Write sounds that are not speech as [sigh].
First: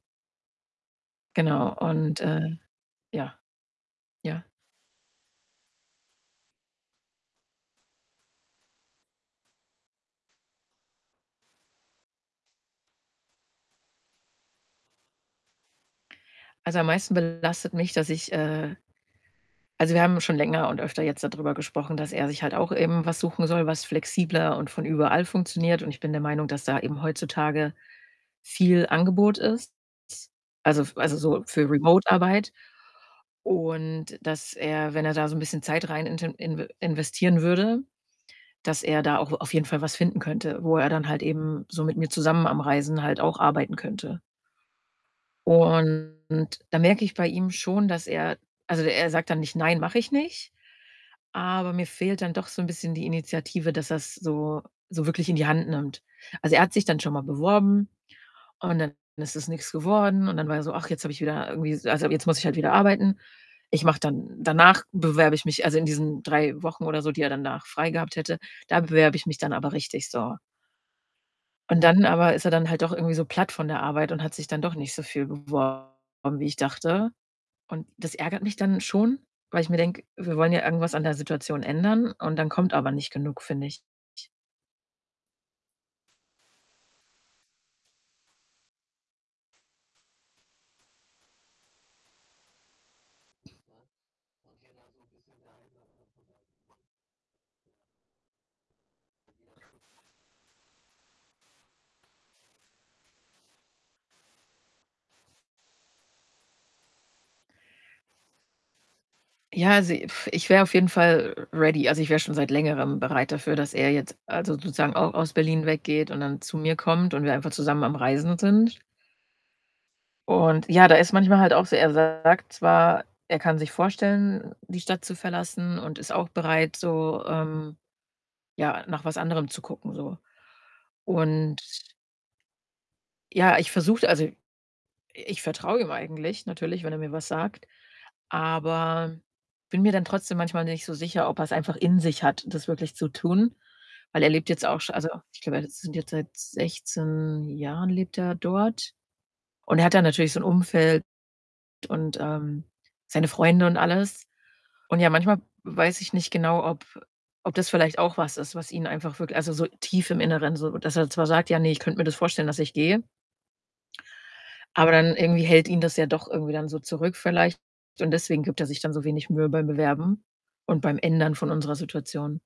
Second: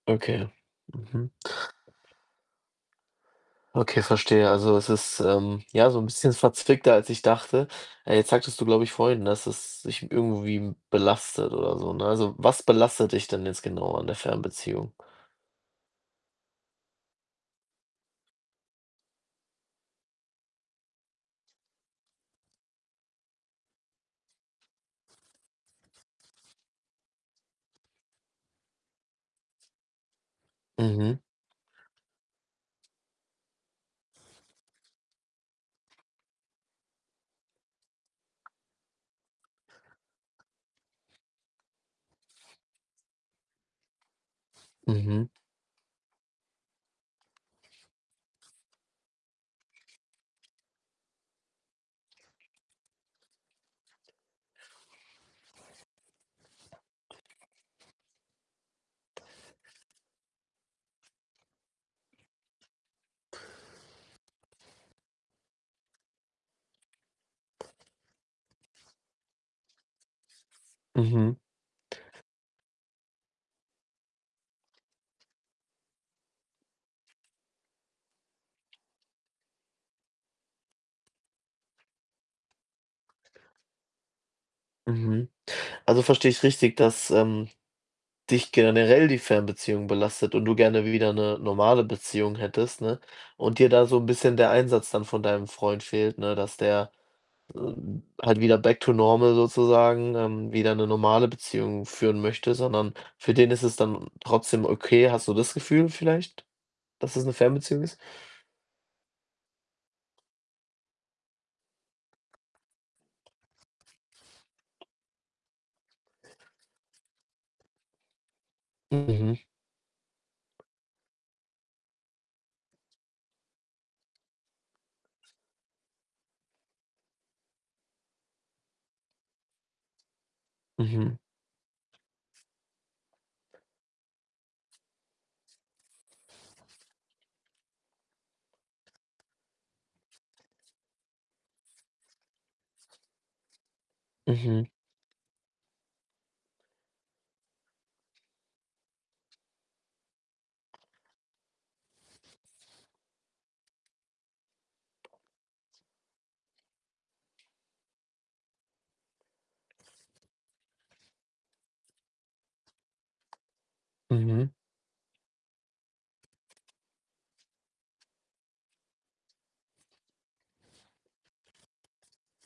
Okay, mhm. Genau und, äh ja. Okay, Ja? verstehe. Also, es ist, ähm, ja, so 'n bisschen verzwickter, als ich dachte. Äh, jetzt sagtest du, glaube ich, vorhin, dass es dich irgendwie belastet oder so, ne? Also, was belastet dich denn jetzt genau an der Fernbeziehung? Also, am meisten belastet mich, dass ich, äh also, wir haben schon länger und öfter jetzt dadrüber gesprochen, dass er sich halt auch eben was suchen soll, was flexibler und von überall funktioniert. Und ich bin der Meinung, dass da eben heutzutage viel Angebot ist, also f also, Mhm. so für remote Arbeit. Und dass er, wenn er da so 'n bisschen Zeit rein int inv investieren würde, dass er da auch auf jeden Fall was finden könnte, wo er dann halt eben so mit mir zusammen am Reisen halt auch arbeiten könnte. Mhm. Und da merke ich bei ihm schon, dass er also, er sagt dann nicht: „Nein, mache ich nicht“, aber mir fehlt dann doch so 'n bisschen die Initiative, dass er's so so wirklich in die Hand nimmt. Also, er hat sich dann schon mal beworben und dann ist es nix geworden. Und dann war er so: „Ach, jetzt habe ich wieder irgendwie s also, jetzt muss ich halt wieder arbeiten. Ich mache dann danach bewerbe ich mich“ also in diesen 3 Wochen oder so, die er danach frei gehabt hätte: „Da bewerbe ich mich dann aber richtig, so.“ Mhm. Und dann aber ist er dann halt doch irgendwie so platt von der Arbeit und hat sich dann doch nicht so viel beworben, wie ich dachte. Und das ärgert mich dann schon, weil ich mir denke: „Wir wollen ja irgendwas an der Situation ändern und dann kommt aber nicht genug“, finde ich. Mhm. Also, verstehe ich richtig, dass, ähm, dich generell die Fernbeziehung belastet und du gerne wieder 'ne normale Beziehung hättest, ne, und dir da so 'n bisschen der Einsatz dann von deinem Freund fehlt, ne, dass der, äh, halt wieder back to normal sozusagen, ähm, wieder 'ne normale Beziehung führen möchte, sondern für den ist es dann trotzdem okay. Hast du das Gefühl vielleicht, dass es 'ne Fernbeziehung ist? Ja, also, ich wäre auf jeden Fall r ready. Also, ich wäre schon seit Längerem bereit dafür, dass er jetzt, also, sozusagen auch aus Berlin weggeht und dann zu mir kommt und wir dann einfach zusammen am Reisen sind. Mhm. Und, ja, der ist manchmal halt auch so er sagt zwar, er kann sich vorstellen, die Stadt zu verlassen und ist auch bereit so, ähm, ja, nach was anderem zu gucken so. Mhm. Und ja, ich versuche also, i ich vertraue ihm eigentlich natürlich, wenn er mir was sagt, aber bin mir dann trotzdem manchmal nicht so sicher, ob er's einfach in sich hat, das wirklich zu tun. Weil er lebt Mhm. jetzt auch schon also, ich glaube, er [unintelligible] jetzt seit 16 Jahren lebt er dort. Und er hat da natürlich so 'n Umfeld und, ähm, seine Freunde und alles. Und, ja, manchmal weiß ich nicht genau, ob ob das vielleicht auch was ist, was ihn einfach wirk also, so tief im Inneren so, dass er zwar sagt: „Ja, ne, ich könnte mir das vorstellen, dass ich gehe“ Mhm. aber dann irgendwie hält ihn das ja doch irgendwie dann so zurück vielleicht und deswegen gibt er sich dann so wenig Mühe beim Bewerben und beim Ändern von unserer Situation.